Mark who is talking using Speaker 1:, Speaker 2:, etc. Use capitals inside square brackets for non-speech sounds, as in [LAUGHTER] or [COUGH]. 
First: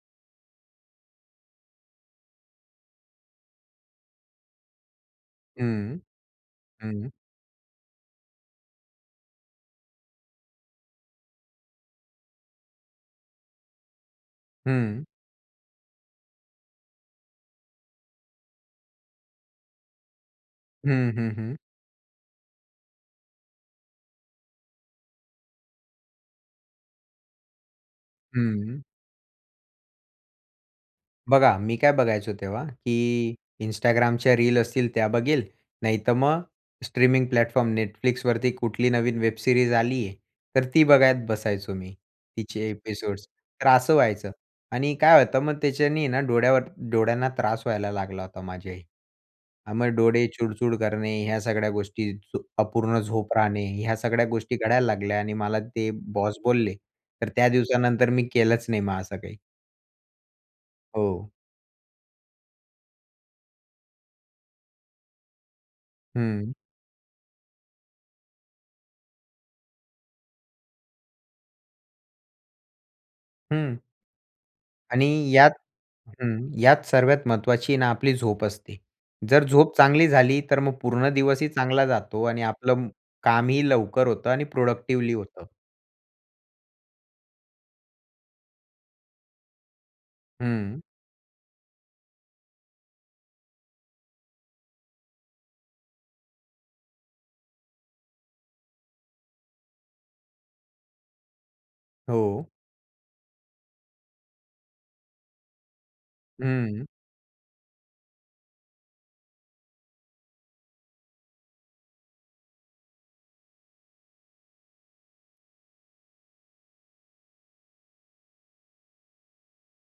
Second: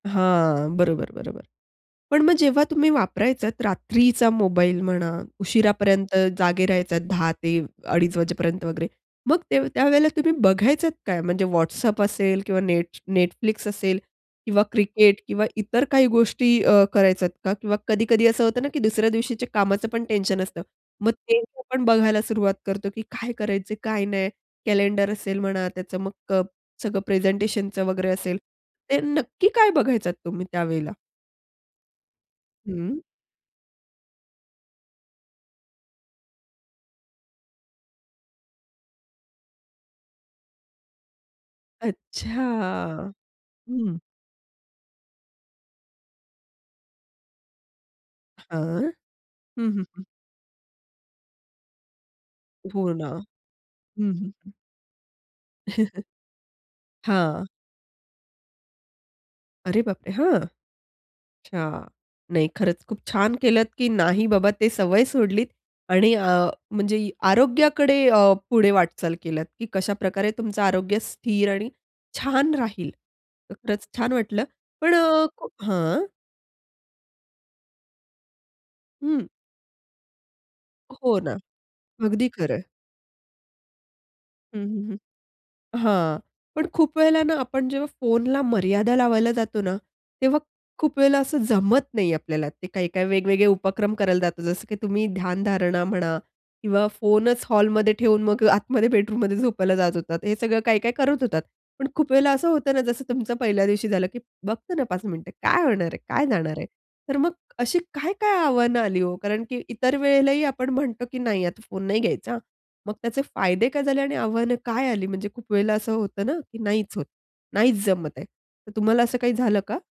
Speaker 1: हां, बरोबर, बरोबर. पण मग जेव्हा तुम्ही वापरायचात रात्रीचा मोबाईल म्हणा
Speaker 2: हं.
Speaker 1: उशिरापर्यंत जागे राहायचात
Speaker 2: हं.
Speaker 1: 10:00 ते अडीच वाजेपर्यंत वगैरे, मग ते त्यावेळेला तुम्ही बघायचात काय? म्हणजे WhatsApp असेल किंवा नेट Netflix असेल किंवा
Speaker 2: हं.
Speaker 1: क्रिकेट किंवा इतर काही गोष्टी अ, करायचात का? किंवा कधी-कधी असं होतं ना, की दुसऱ्या दिवशीच्या कामाचं पण टेन्शन असतं.
Speaker 2: हं,
Speaker 1: मग
Speaker 2: हं,
Speaker 1: ते
Speaker 2: हं.
Speaker 1: पण बघायला सुरुवात करतो, की काय करायचं काय नाही. कॅलेंडर असेल म्हणा त्याचं मग अ, सगळं प्रेझेंटेशनचं वगैरे असेल.
Speaker 2: हं.
Speaker 1: ते नक्की काय बघायचात तुम्ही त्यावेळेला?
Speaker 2: बघा, मी काय बघायचो तेव्हा
Speaker 1: हं.
Speaker 2: की Instagramच्या रील्स असतील त्या बघेल, नाहीतर मग स्ट्रीमिंग प्लॅटफॉर्म Netflixवरती कुठली नवीन वेब सीरीज आली आहे, तर ती बघत बसायचो मी.
Speaker 1: अच्छा!
Speaker 2: तिचे एपिसोड्स. तर असं
Speaker 1: हं.
Speaker 2: व्हायचं. आणि काय होतं मग त्याच्यानी आहे ना डोळ्यावर डोळ्यांना त्रास व्हायला लागला होता माझ्याही.
Speaker 1: हां. हं,
Speaker 2: अ,
Speaker 1: हं,
Speaker 2: मग
Speaker 1: हं.
Speaker 2: डोळे चुडचूड करणे, ह्या सगळ्या गोष्टी, झ
Speaker 1: हो
Speaker 2: अपूर्ण
Speaker 1: ना.
Speaker 2: झोप राहणे, ह्या
Speaker 1: हं,
Speaker 2: सगळ्या
Speaker 1: हं.
Speaker 2: गोष्टी घडायला लागल्या आणि मला ते
Speaker 1: [CHUCKLES]
Speaker 2: बॉस बोलले. तर
Speaker 1: हां.
Speaker 2: त्या दिवसानंतर मी केलंच नाही मग असं काही.
Speaker 1: अरे बापरे! हां!
Speaker 2: हो.
Speaker 1: अच्छा. नाही खरंच खूप छान केलंत, की नाही बाबा ते सवय सोडलीत आणि अ,
Speaker 2: हं.
Speaker 1: म्हणजे आरोग्याकडे अ, पुढे वाटचाल केलंत. की कशाप्रकारे तुमचं आरोग्य स्थिर आणि छान राहील. तर
Speaker 2: हं.
Speaker 1: खरंच छान वाटलं. पण
Speaker 2: आणि
Speaker 1: अ, को
Speaker 2: यात
Speaker 1: हां.
Speaker 2: हं, यात सर्वात महत्त्वाची आहे ना आपली झोप असते.
Speaker 1: हं.
Speaker 2: जर झोप चांगली झाली, तर मग पूर्ण
Speaker 1: हो ना.
Speaker 2: दिवसही चांगला जातो
Speaker 1: अगदी
Speaker 2: आणि
Speaker 1: खरंय.
Speaker 2: आपलं कामही लवकर होतं आणि
Speaker 1: हं, हं, हं.
Speaker 2: प्रॉडक्टिव्हली होतं.
Speaker 1: हां. पण खूप वेळेला ना आपण जेव्हा फोनला मर्यादा लावायला जातो ना, तेव्हा
Speaker 2: हं.
Speaker 1: खूप वेळेला असं जमत नाही आपल्याला. ते काही-काही वेगवेगळे उपक्रम करायला जातो जसं, की तुम्ही ध्यानधारणा म्हणा किंवा फोनच हॉलमध्ये ठेऊन मग आतमध्ये बेडरूममध्ये झोपायला जात होतात. हे सगळं काही-काही करत होतात. पण खूप वेळेला
Speaker 2: हो.
Speaker 1: असं होतं जसं तुमचं पहिल्या दिवशी झालं, की "बघतो ना 5 मिनिटं. काय होणार आहे? काय जाणार आहे?"
Speaker 2: हं.
Speaker 1: तर मग अशी काय-काय आव्हानं आली हो? कारण की इतर वेळेलाही आपण म्हणतो, की "नाही, आता फोन नाही घ्यायचा हां!" मग त्याचे फायदे काय झाले आणि आव्हानं काय आली? म्हणजे खूप वेळेला असं होतं ना, की नाहीच होत. नाहीच जमत आहे. तर तुम्हाला असं काही झालं का?